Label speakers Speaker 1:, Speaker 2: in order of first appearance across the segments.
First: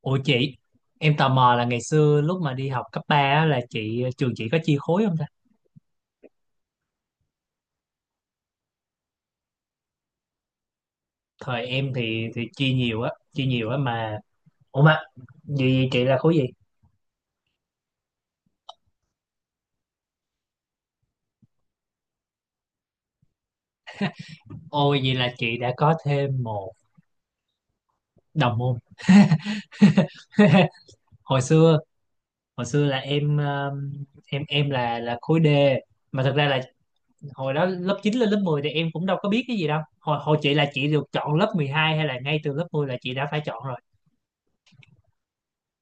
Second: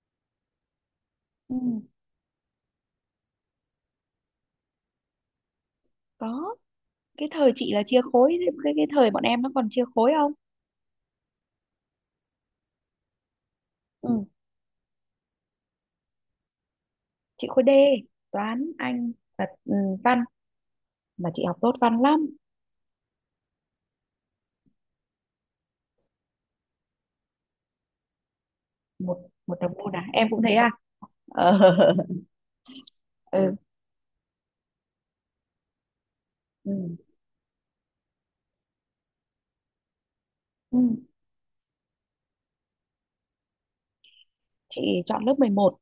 Speaker 1: Ủa chị, em tò mò
Speaker 2: Ừ,
Speaker 1: là ngày xưa lúc mà đi học cấp 3 á, là chị trường chị có chia khối không ta?
Speaker 2: có cái thời chị là chia khối. Cái thời bọn em nó còn chia khối không?
Speaker 1: Thời em thì chia nhiều á mà.
Speaker 2: Ừ.
Speaker 1: Ủa mà vậy chị là khối gì?
Speaker 2: Chị khối D, toán Anh và văn, mà chị học tốt văn lắm.
Speaker 1: Ôi vậy là chị đã có thêm một đồng môn.
Speaker 2: Một Một đồng môn à, em cũng thế à?
Speaker 1: Hồi
Speaker 2: Ờ.
Speaker 1: xưa, hồi xưa là em
Speaker 2: Ừ.
Speaker 1: em là khối D, mà thật ra là
Speaker 2: Ừ.
Speaker 1: hồi đó lớp 9 lên lớp 10 thì em cũng đâu có biết cái gì đâu. Hồi hồi chị là
Speaker 2: Ừ.
Speaker 1: chị được chọn lớp 12 hay là ngay từ lớp 10 là chị đã phải chọn rồi.
Speaker 2: Chị chọn lớp mười một.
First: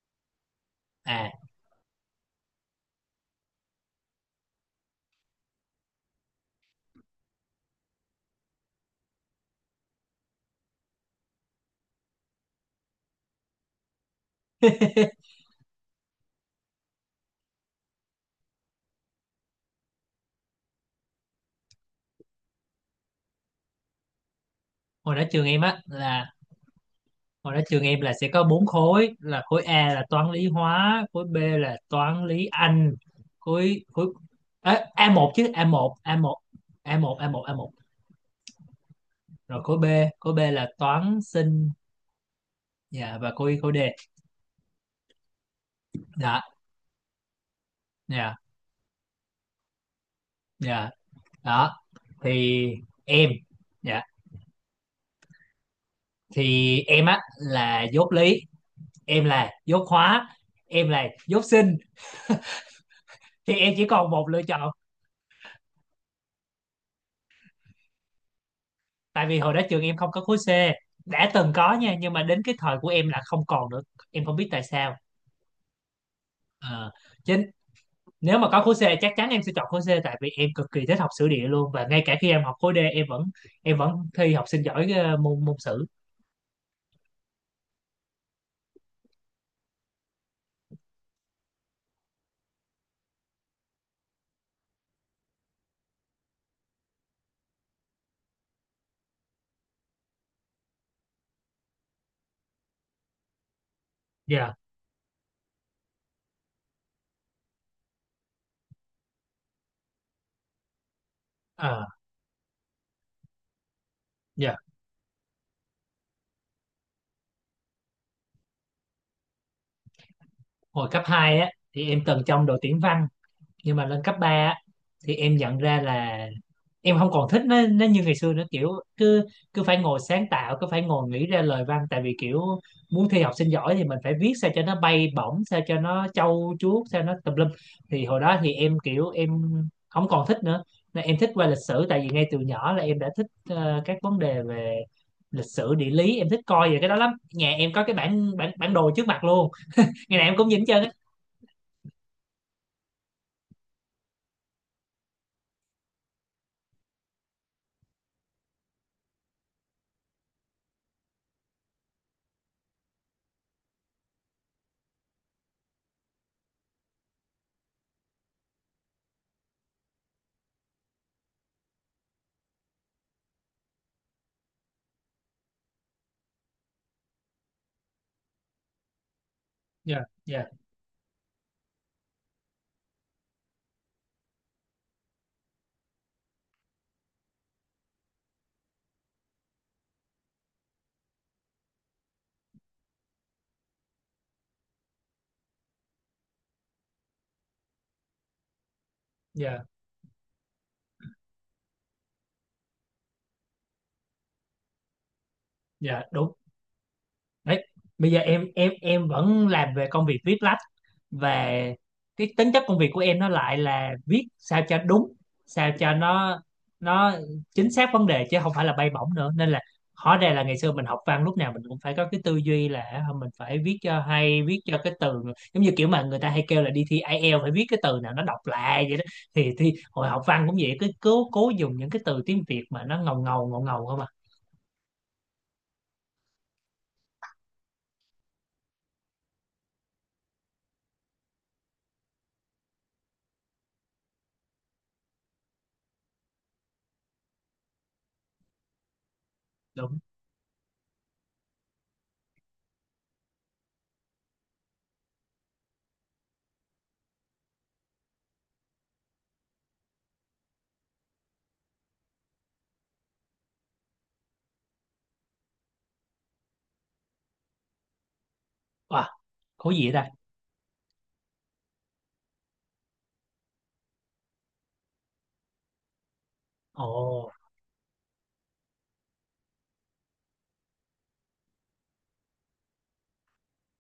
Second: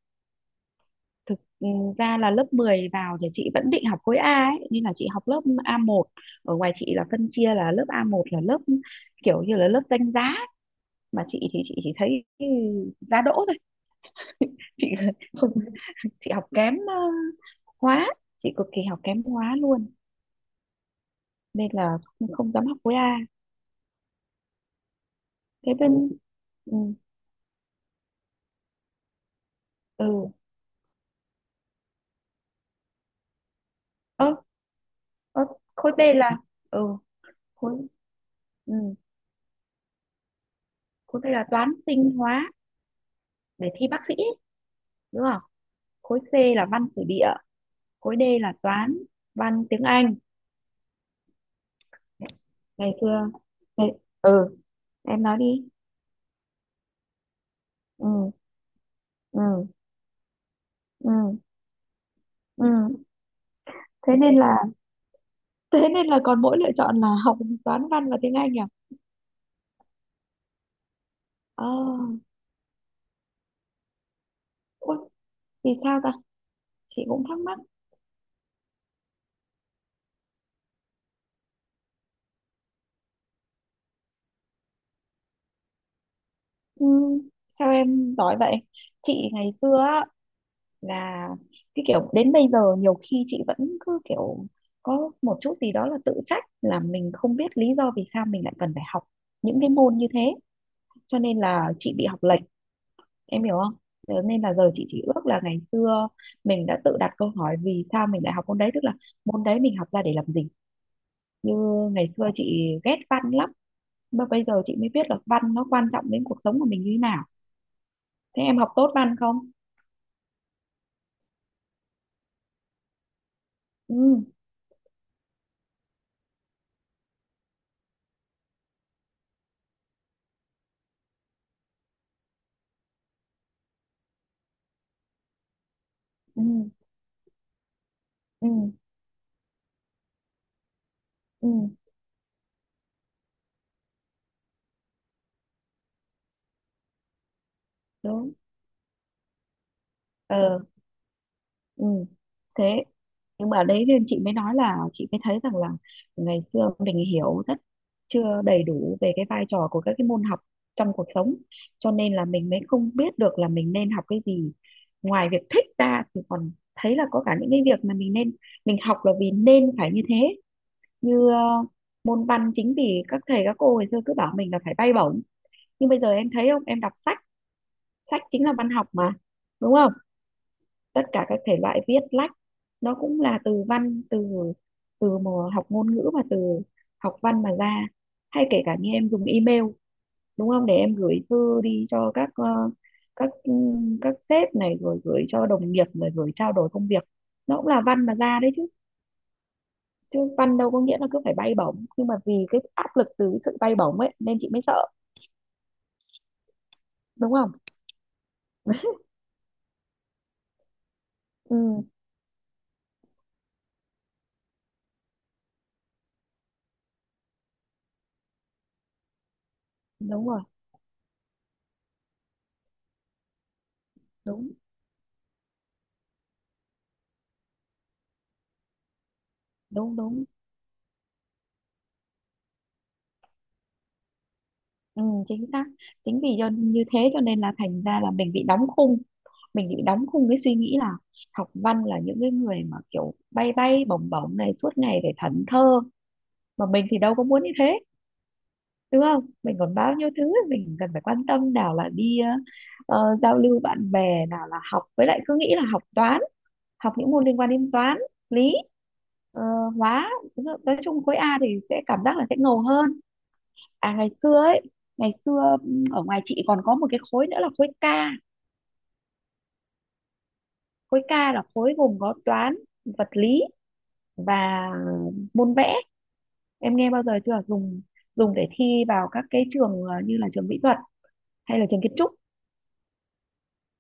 Speaker 1: À,
Speaker 2: Thực ra là lớp 10 vào thì chị vẫn định học khối A ấy, nên là chị học lớp A một. Ở ngoài chị là phân chia là lớp A một là lớp kiểu như là lớp danh giá, mà chị thì chị chỉ thấy giá đỗ thôi. Chị không, chị học kém hóa, chị cực kỳ học kém hóa luôn, nên là không, không dám học khối A.
Speaker 1: hồi đó trường em
Speaker 2: Thế
Speaker 1: á
Speaker 2: bên
Speaker 1: là,
Speaker 2: ừ
Speaker 1: hồi đó trường em là sẽ có bốn khối là khối A là
Speaker 2: ừ
Speaker 1: toán lý hóa, khối B là toán lý Anh, khối khối
Speaker 2: ơ
Speaker 1: Ê, a một
Speaker 2: ơ
Speaker 1: chứ a
Speaker 2: khối
Speaker 1: một
Speaker 2: B
Speaker 1: a
Speaker 2: là
Speaker 1: một
Speaker 2: ừ
Speaker 1: a một a một a một,
Speaker 2: khối ừ,
Speaker 1: rồi khối B, khối B là toán
Speaker 2: khối B là toán
Speaker 1: sinh.
Speaker 2: sinh hóa,
Speaker 1: Dạ, và khối
Speaker 2: để
Speaker 1: khối D.
Speaker 2: thi bác sĩ ấy, đúng không? Khối C
Speaker 1: Dạ.
Speaker 2: là văn sử địa, khối
Speaker 1: Dạ.
Speaker 2: D là toán văn tiếng Anh.
Speaker 1: Dạ. Đó thì
Speaker 2: ngày xưa
Speaker 1: em,
Speaker 2: ngày,
Speaker 1: dạ,
Speaker 2: ừ em nói đi.
Speaker 1: thì em á là dốt
Speaker 2: ừ
Speaker 1: lý, em là
Speaker 2: ừ
Speaker 1: dốt hóa, em là
Speaker 2: ừ
Speaker 1: dốt sinh,
Speaker 2: ừ
Speaker 1: thì em chỉ còn
Speaker 2: Thế
Speaker 1: một
Speaker 2: nên
Speaker 1: lựa
Speaker 2: là
Speaker 1: chọn.
Speaker 2: thế nên là còn mỗi lựa chọn là học toán văn và tiếng Anh à?
Speaker 1: Tại vì hồi đó trường em không có khối C, đã từng
Speaker 2: Ờ,
Speaker 1: có nha nhưng mà đến cái thời của em là không còn nữa, em không biết tại sao.
Speaker 2: ôi, vì sao ta?
Speaker 1: Ờ,
Speaker 2: Chị cũng thắc
Speaker 1: chính,
Speaker 2: mắc.
Speaker 1: nếu mà có khối C chắc chắn em sẽ chọn khối C tại vì em cực kỳ thích học sử địa luôn, và ngay cả khi em học khối D em vẫn, em vẫn thi học sinh giỏi môn môn sử.
Speaker 2: Ừ, sao em giỏi vậy? Chị ngày xưa á, là cái kiểu đến bây giờ nhiều khi chị vẫn cứ kiểu có một chút gì đó là tự trách, là mình không biết lý do vì sao mình lại cần phải học những cái môn như thế. Cho nên là chị bị học lệch, em hiểu không? Thế nên là
Speaker 1: Dạ.
Speaker 2: giờ chị chỉ ước là ngày xưa mình đã tự đặt câu hỏi vì sao mình lại học môn đấy, tức là môn đấy mình học ra để làm gì. Như
Speaker 1: Ờ.
Speaker 2: ngày xưa chị ghét văn lắm, mà bây
Speaker 1: Dạ.
Speaker 2: giờ chị mới biết là văn nó quan trọng đến cuộc sống của mình như thế nào. Thế em học tốt văn không?
Speaker 1: Hồi cấp 2 á thì em từng trong đội tuyển văn, nhưng mà
Speaker 2: Ừ
Speaker 1: lên cấp 3 á, thì em nhận ra là em không còn thích nó như ngày xưa nữa, kiểu cứ cứ phải ngồi sáng tạo, cứ phải ngồi nghĩ ra lời văn, tại vì kiểu muốn thi học sinh giỏi thì mình phải viết sao cho nó bay bổng, sao cho nó
Speaker 2: ừ
Speaker 1: trâu chuốt, sao nó tùm lum, thì hồi đó
Speaker 2: ừ
Speaker 1: thì em kiểu em không còn thích nữa. Nên em thích qua
Speaker 2: ừ
Speaker 1: lịch sử, tại vì ngay từ nhỏ là em đã thích các vấn đề về lịch sử địa lý, em thích coi về cái đó lắm, nhà em có cái bản
Speaker 2: đúng
Speaker 1: bản bản đồ trước mặt luôn, ngày nào em cũng nhìn
Speaker 2: ờ
Speaker 1: hết trơn á.
Speaker 2: ừ Thế nhưng mà đấy, nên chị mới nói là chị mới thấy rằng là ngày xưa mình hiểu rất chưa đầy đủ về cái vai trò của các cái môn học trong cuộc sống, cho nên là mình mới không biết được là mình nên học cái gì. Ngoài việc thích ra thì còn thấy là có cả những cái việc mà mình nên, mình học là vì nên phải như thế. Như môn văn, chính vì các thầy các cô ngày xưa cứ bảo mình là phải bay bổng, nhưng bây giờ em thấy không, em đọc sách, sách chính là văn học mà, đúng không?
Speaker 1: Dạ. Dạ.
Speaker 2: Tất cả các thể loại viết lách nó cũng là từ văn, từ từ mà học ngôn ngữ và từ học văn mà ra. Hay kể cả như em dùng email, đúng không, để em gửi thư đi cho các các các sếp này, rồi gửi cho đồng nghiệp, rồi gửi trao đổi công việc, nó cũng là văn mà ra đấy chứ.
Speaker 1: Dạ.
Speaker 2: Chứ văn đâu có nghĩa là cứ phải bay bổng, nhưng mà vì cái áp lực từ cái sự bay bổng ấy nên chị mới sợ,
Speaker 1: Dạ đúng.
Speaker 2: đúng không?
Speaker 1: Đấy, bây giờ em vẫn làm về công việc viết lách, và
Speaker 2: ừ
Speaker 1: cái tính chất công việc của em nó lại là viết sao cho đúng, sao cho nó chính xác vấn đề chứ không phải là bay bổng nữa, nên là hóa
Speaker 2: Đúng
Speaker 1: ra
Speaker 2: rồi.
Speaker 1: là ngày xưa mình học văn lúc nào mình cũng phải có cái tư duy là mình phải viết cho hay,
Speaker 2: Đúng,
Speaker 1: viết cho cái từ giống như kiểu mà người ta hay kêu là đi thi IELTS phải viết cái từ nào nó đọc lạ vậy đó, thì
Speaker 2: đúng,
Speaker 1: hồi học
Speaker 2: đúng.
Speaker 1: văn cũng vậy, cứ cố cố dùng những cái từ tiếng Việt mà nó ngầu ngầu ngầu ngầu không à.
Speaker 2: Ừ, chính xác. Chính vì do như thế cho nên là thành ra là mình bị đóng khung, mình bị đóng khung cái suy nghĩ là học văn là những cái người mà kiểu bay bay bổng bổng này, suốt ngày phải thẫn thơ, mà mình thì đâu có muốn như thế, đúng không? Mình còn bao
Speaker 1: Đúng.
Speaker 2: nhiêu thứ mình cần phải quan tâm, nào là đi giao lưu bạn bè, nào là học. Với lại cứ nghĩ là học toán, học những môn liên quan đến toán, lý, ờ, hóa. Nói chung khối A thì sẽ cảm giác là sẽ ngầu hơn. À ngày xưa ấy, ngày xưa ở ngoài chị còn có một cái khối nữa là khối K.
Speaker 1: À, khối gì vậy ta?
Speaker 2: Khối K là khối gồm có toán, vật lý và môn vẽ. Em
Speaker 1: Ồ,
Speaker 2: nghe bao giờ chưa? Dùng, dùng để thi vào các cái trường như là trường mỹ thuật hay là trường kiến trúc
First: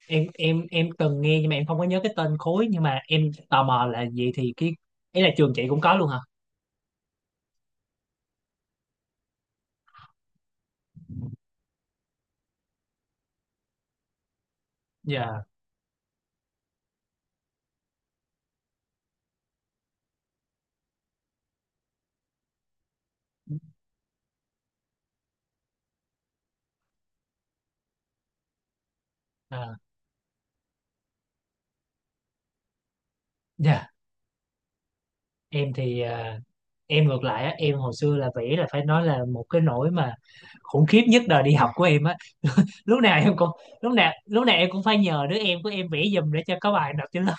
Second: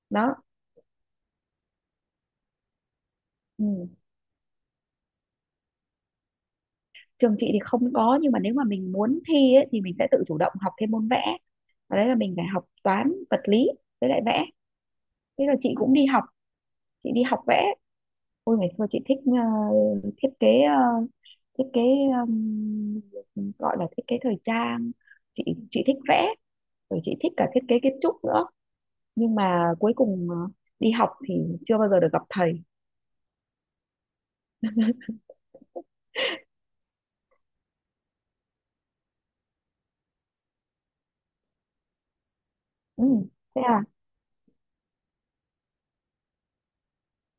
Speaker 1: em
Speaker 2: đó.
Speaker 1: em em từng nghe nhưng mà em không có nhớ cái tên khối, nhưng mà em tò
Speaker 2: Ừ.
Speaker 1: mò là vậy thì cái ấy là trường chị cũng có luôn hả?
Speaker 2: Trường chị thì không có, nhưng mà nếu mà mình muốn thi ấy, thì mình sẽ tự chủ động học thêm môn vẽ. Và đấy là mình phải học toán, vật lý với lại vẽ.
Speaker 1: Dạ.
Speaker 2: Thế rồi chị cũng đi học, chị đi học vẽ. Ôi ngày xưa chị thích thiết kế, thiết kế gọi là thiết kế thời trang. chị chị thích vẽ, rồi chị thích cả thiết kế kiến trúc nữa. Nhưng mà
Speaker 1: À,
Speaker 2: cuối cùng đi học thì chưa bao giờ được gặp thầy.
Speaker 1: dạ, em thì à, em ngược lại á, em hồi xưa là vẽ là phải nói là một cái nỗi mà khủng khiếp nhất đời đi học của em á, lúc
Speaker 2: Ừ.
Speaker 1: nào em cũng,
Speaker 2: Thế à?
Speaker 1: lúc nào em cũng phải nhờ đứa em của em vẽ giùm để cho có bài nộp trên lớp.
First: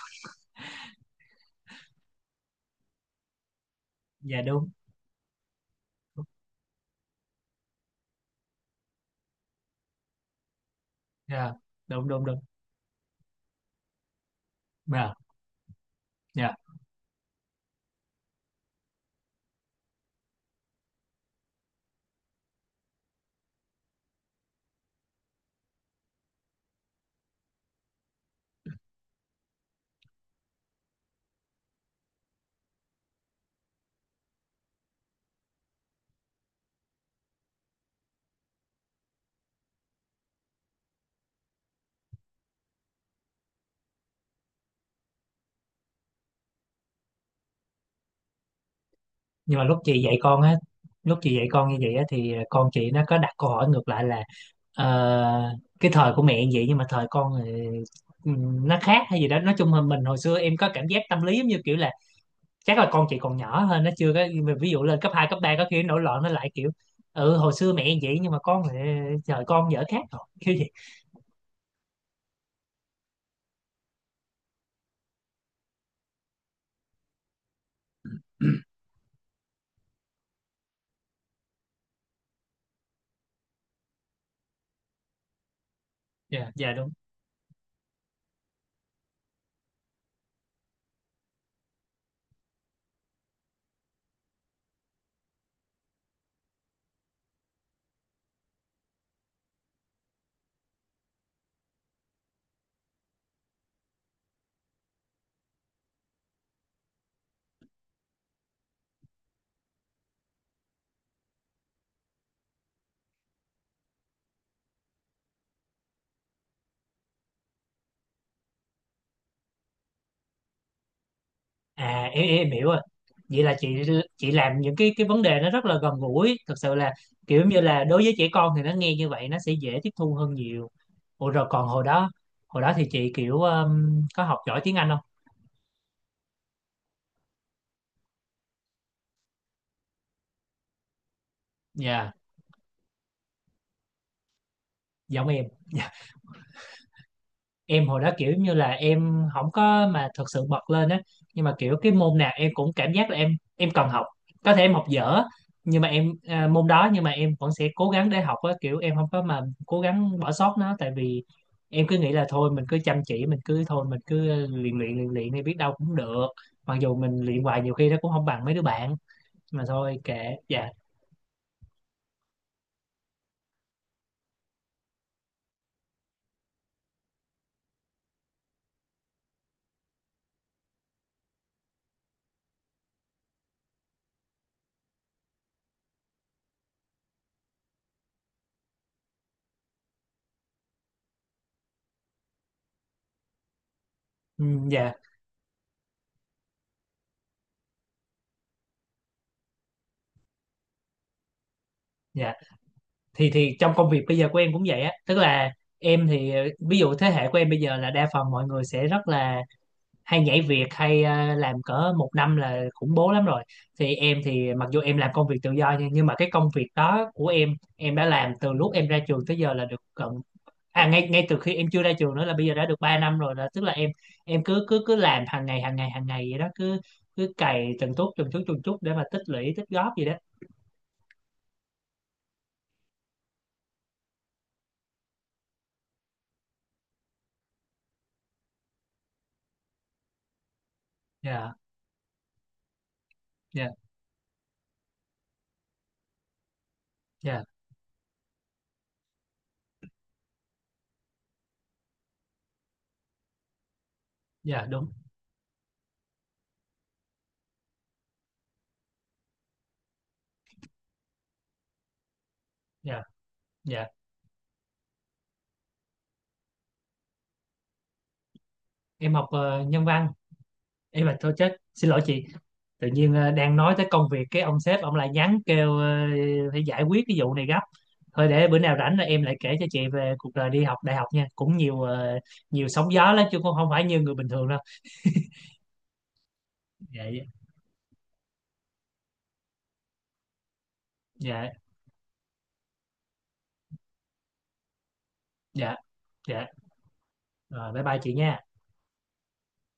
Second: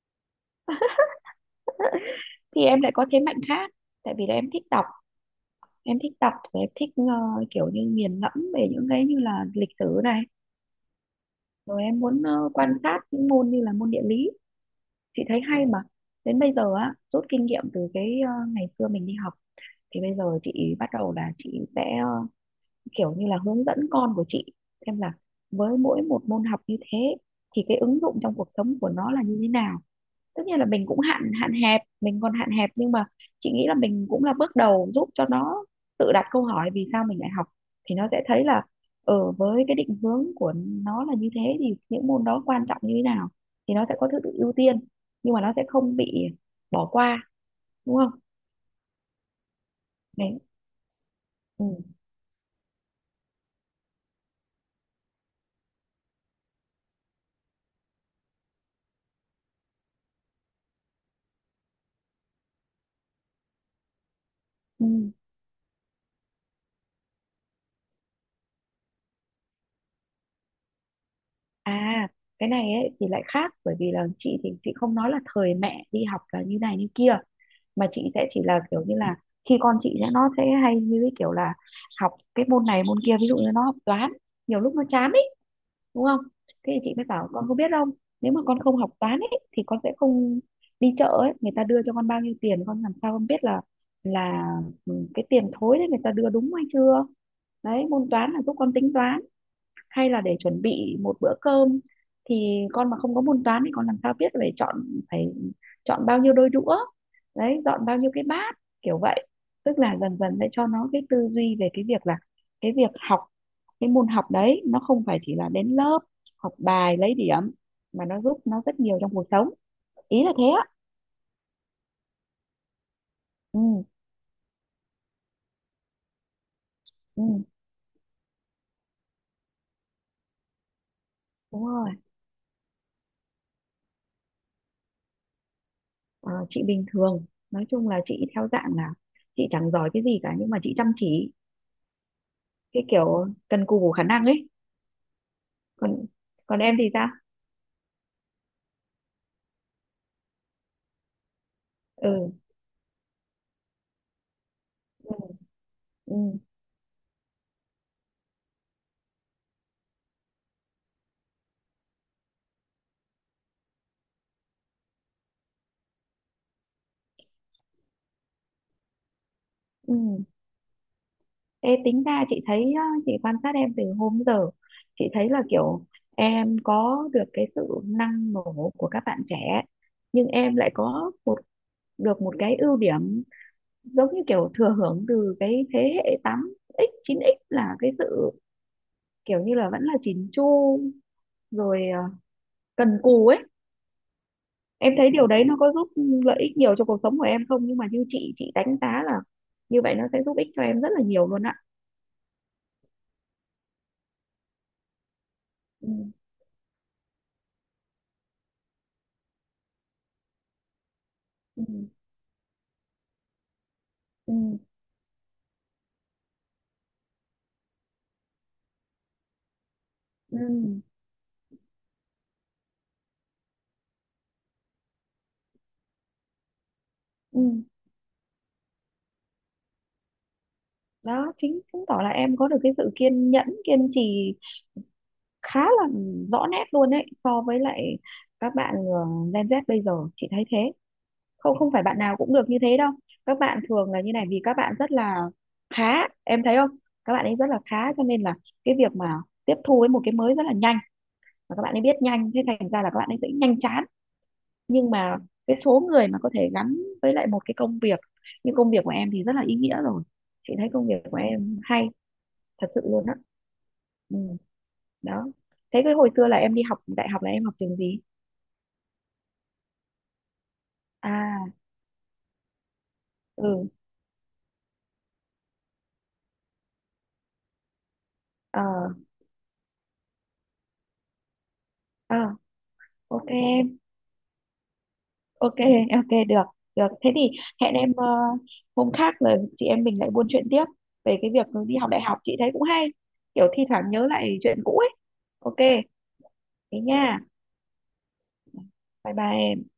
Speaker 2: Thì em lại có thế mạnh khác, tại vì là
Speaker 1: Dạ
Speaker 2: em thích
Speaker 1: đúng.
Speaker 2: đọc. Em thích đọc và em thích kiểu như nghiền ngẫm về những cái như là lịch sử này,
Speaker 1: Dạ.
Speaker 2: rồi em
Speaker 1: Đúng
Speaker 2: muốn
Speaker 1: đúng đúng.
Speaker 2: quan sát những môn như là môn địa lý.
Speaker 1: Dạ.
Speaker 2: Chị thấy hay mà. Đến bây
Speaker 1: Dạ.
Speaker 2: giờ á, rút kinh nghiệm từ cái ngày xưa mình đi học, thì bây giờ chị bắt đầu là chị sẽ kiểu như là hướng dẫn con của chị, xem là với mỗi một môn học như thế thì cái ứng dụng trong cuộc sống của nó là như thế nào. Tất nhiên là mình cũng hạn hạn hẹp, mình còn hạn hẹp, nhưng mà chị nghĩ là mình cũng là bước đầu giúp cho nó tự đặt câu hỏi vì sao mình lại học. Thì nó sẽ thấy là ở với cái định hướng của nó là như thế thì những môn đó quan trọng như thế nào, thì nó sẽ có thứ tự ưu tiên, nhưng mà nó sẽ không bị bỏ qua, đúng không?
Speaker 1: Nhưng mà lúc chị dạy
Speaker 2: Đấy.
Speaker 1: con á, lúc chị dạy
Speaker 2: Ừ.
Speaker 1: con như vậy á thì con chị nó có đặt câu hỏi ngược lại là ờ, cái thời của mẹ như vậy nhưng mà thời con thì nó khác hay gì đó, nói chung là mình hồi xưa em có cảm giác tâm lý giống như kiểu là chắc là con chị còn nhỏ hơn, nó chưa có, ví dụ
Speaker 2: Ừ.
Speaker 1: lên cấp 2 cấp 3 có khi nó nổi loạn, nó lại kiểu ừ hồi xưa mẹ như vậy nhưng mà con thì thời con dở khác rồi kiểu gì.
Speaker 2: À cái này ấy, thì lại khác, bởi vì là chị thì chị không nói là thời mẹ đi học là như này như kia, mà chị sẽ chỉ là kiểu như là khi con chị sẽ nó sẽ hay như cái kiểu là học cái môn này môn kia, ví dụ như nó học toán, nhiều lúc nó chán ấy, đúng không?
Speaker 1: Dạ. Dạ
Speaker 2: Thế thì
Speaker 1: đúng.
Speaker 2: chị mới bảo con có biết không, nếu mà con không học toán ấy thì con sẽ không, đi chợ ấy người ta đưa cho con bao nhiêu tiền con làm sao con biết là cái tiền thối đấy người ta đưa đúng hay chưa. Đấy, môn toán là giúp con tính toán. Hay là để chuẩn bị một bữa cơm thì con mà không có môn toán thì con làm sao biết phải phải chọn bao nhiêu đôi đũa, đấy, dọn bao nhiêu cái bát, kiểu vậy. Tức là dần dần để cho nó cái tư duy về cái việc là cái việc học cái môn học đấy nó không phải chỉ là đến lớp học bài lấy điểm, mà nó giúp nó rất nhiều trong cuộc sống, ý là thế á.
Speaker 1: À em, em hiểu rồi. Vậy là chị
Speaker 2: ừ,
Speaker 1: chị làm những cái vấn đề nó rất là gần gũi, thật sự là
Speaker 2: ừ
Speaker 1: kiểu như là đối với trẻ con thì nó nghe như vậy nó sẽ dễ tiếp thu hơn nhiều. Ủa rồi
Speaker 2: Đúng
Speaker 1: còn
Speaker 2: rồi.
Speaker 1: hồi đó thì chị kiểu có học giỏi tiếng Anh không?
Speaker 2: Ờ, chị bình thường. Nói chung là chị theo dạng là chị chẳng giỏi cái gì cả, nhưng mà chị chăm chỉ,
Speaker 1: Dạ,
Speaker 2: cái kiểu cần cù khả năng ấy.
Speaker 1: giống em.
Speaker 2: Còn Còn em thì sao?
Speaker 1: Em hồi đó kiểu như là em không có mà thật sự bật lên á, nhưng mà kiểu cái môn nào
Speaker 2: ừ
Speaker 1: em cũng cảm giác là em cần học, có thể em học
Speaker 2: ừ
Speaker 1: dở, nhưng mà em
Speaker 2: ừ
Speaker 1: à, môn đó, nhưng mà em vẫn sẽ cố gắng để học á, kiểu em không có mà cố gắng bỏ sót nó, tại vì em cứ nghĩ là thôi mình cứ chăm chỉ, mình cứ thôi mình cứ luyện luyện luyện luyện đi, biết đâu cũng được, mặc dù mình luyện hoài nhiều khi nó cũng không bằng mấy đứa bạn, mà
Speaker 2: ừ
Speaker 1: thôi kệ. Dạ.
Speaker 2: Ê, tính ra chị thấy á, chị quan sát em từ hôm giờ, chị thấy là kiểu em có được cái sự năng nổ của các bạn trẻ, nhưng em lại có được một cái ưu điểm giống như kiểu thừa hưởng từ cái thế hệ tám x chín x, là cái sự kiểu như là vẫn là chỉn chu, rồi cần cù ấy.
Speaker 1: Ừ. Dạ.
Speaker 2: Em thấy điều đấy nó có giúp lợi ích nhiều cho cuộc sống của em không? Nhưng mà như chị đánh giá là như vậy nó sẽ giúp ích cho em rất là nhiều luôn ạ.
Speaker 1: Dạ. Thì trong công việc bây giờ của em cũng vậy á, tức là
Speaker 2: ừ,
Speaker 1: em thì ví dụ thế hệ của em bây giờ là đa phần mọi người sẽ rất là hay nhảy việc, hay làm
Speaker 2: ừ,
Speaker 1: cỡ một năm là khủng bố lắm rồi, thì em
Speaker 2: ừ,
Speaker 1: thì mặc dù em làm công việc tự do, nhưng mà cái công việc đó của em đã làm từ lúc em ra trường tới giờ là được gần,
Speaker 2: ừ,
Speaker 1: à ngay, ngay từ khi em chưa ra trường nữa, là bây giờ đã được 3 năm rồi, là tức là em cứ cứ cứ làm hàng ngày vậy đó, cứ cứ
Speaker 2: ừ.
Speaker 1: cày từng chút để mà tích lũy tích góp gì đó.
Speaker 2: Đó chính chứng tỏ là em có được cái sự kiên nhẫn kiên trì khá là rõ nét luôn đấy, so với lại các bạn Gen Z bây giờ chị thấy thế.
Speaker 1: Dạ.
Speaker 2: Không, không phải bạn nào cũng được như thế đâu. Các bạn
Speaker 1: Dạ.
Speaker 2: thường là như này, vì các bạn rất là khá, em thấy không? Các bạn ấy
Speaker 1: Dạ.
Speaker 2: rất là khá, cho nên là cái việc mà tiếp thu với một cái mới rất là nhanh. Và các bạn ấy biết nhanh thế thành ra là các bạn ấy sẽ nhanh chán.
Speaker 1: Dạ đúng.
Speaker 2: Nhưng mà cái số người mà có thể gắn với lại một cái công việc như công việc của em thì rất là ý nghĩa rồi. Chị thấy công việc của em hay thật sự
Speaker 1: Dạ.
Speaker 2: luôn á.
Speaker 1: Dạ.
Speaker 2: Ừ, đó. Thế cái hồi xưa là em đi học đại học là em học trường gì?
Speaker 1: Em học nhân văn. Em là thôi
Speaker 2: à
Speaker 1: chết, xin lỗi chị, tự nhiên đang
Speaker 2: ừ
Speaker 1: nói tới công việc cái ông sếp ông lại nhắn kêu phải giải quyết cái vụ này gấp. Thôi để bữa nào
Speaker 2: ờ
Speaker 1: rảnh là em lại kể cho chị về cuộc đời đi học đại học nha, cũng nhiều
Speaker 2: ờ,
Speaker 1: nhiều sóng gió
Speaker 2: ok
Speaker 1: lắm chứ không,
Speaker 2: em.
Speaker 1: không phải như người bình thường đâu.
Speaker 2: Ok ok, được, được.
Speaker 1: Dạ.
Speaker 2: Thế thì hẹn em hôm khác rồi chị em mình lại buôn chuyện tiếp về cái việc
Speaker 1: Dạ.
Speaker 2: đi học đại học, chị thấy cũng hay, kiểu thi thoảng nhớ lại chuyện cũ ấy.
Speaker 1: Dạ.
Speaker 2: Ok,
Speaker 1: Dạ.
Speaker 2: thế nha.
Speaker 1: Rồi, bye bye chị nha.
Speaker 2: Bye bye em.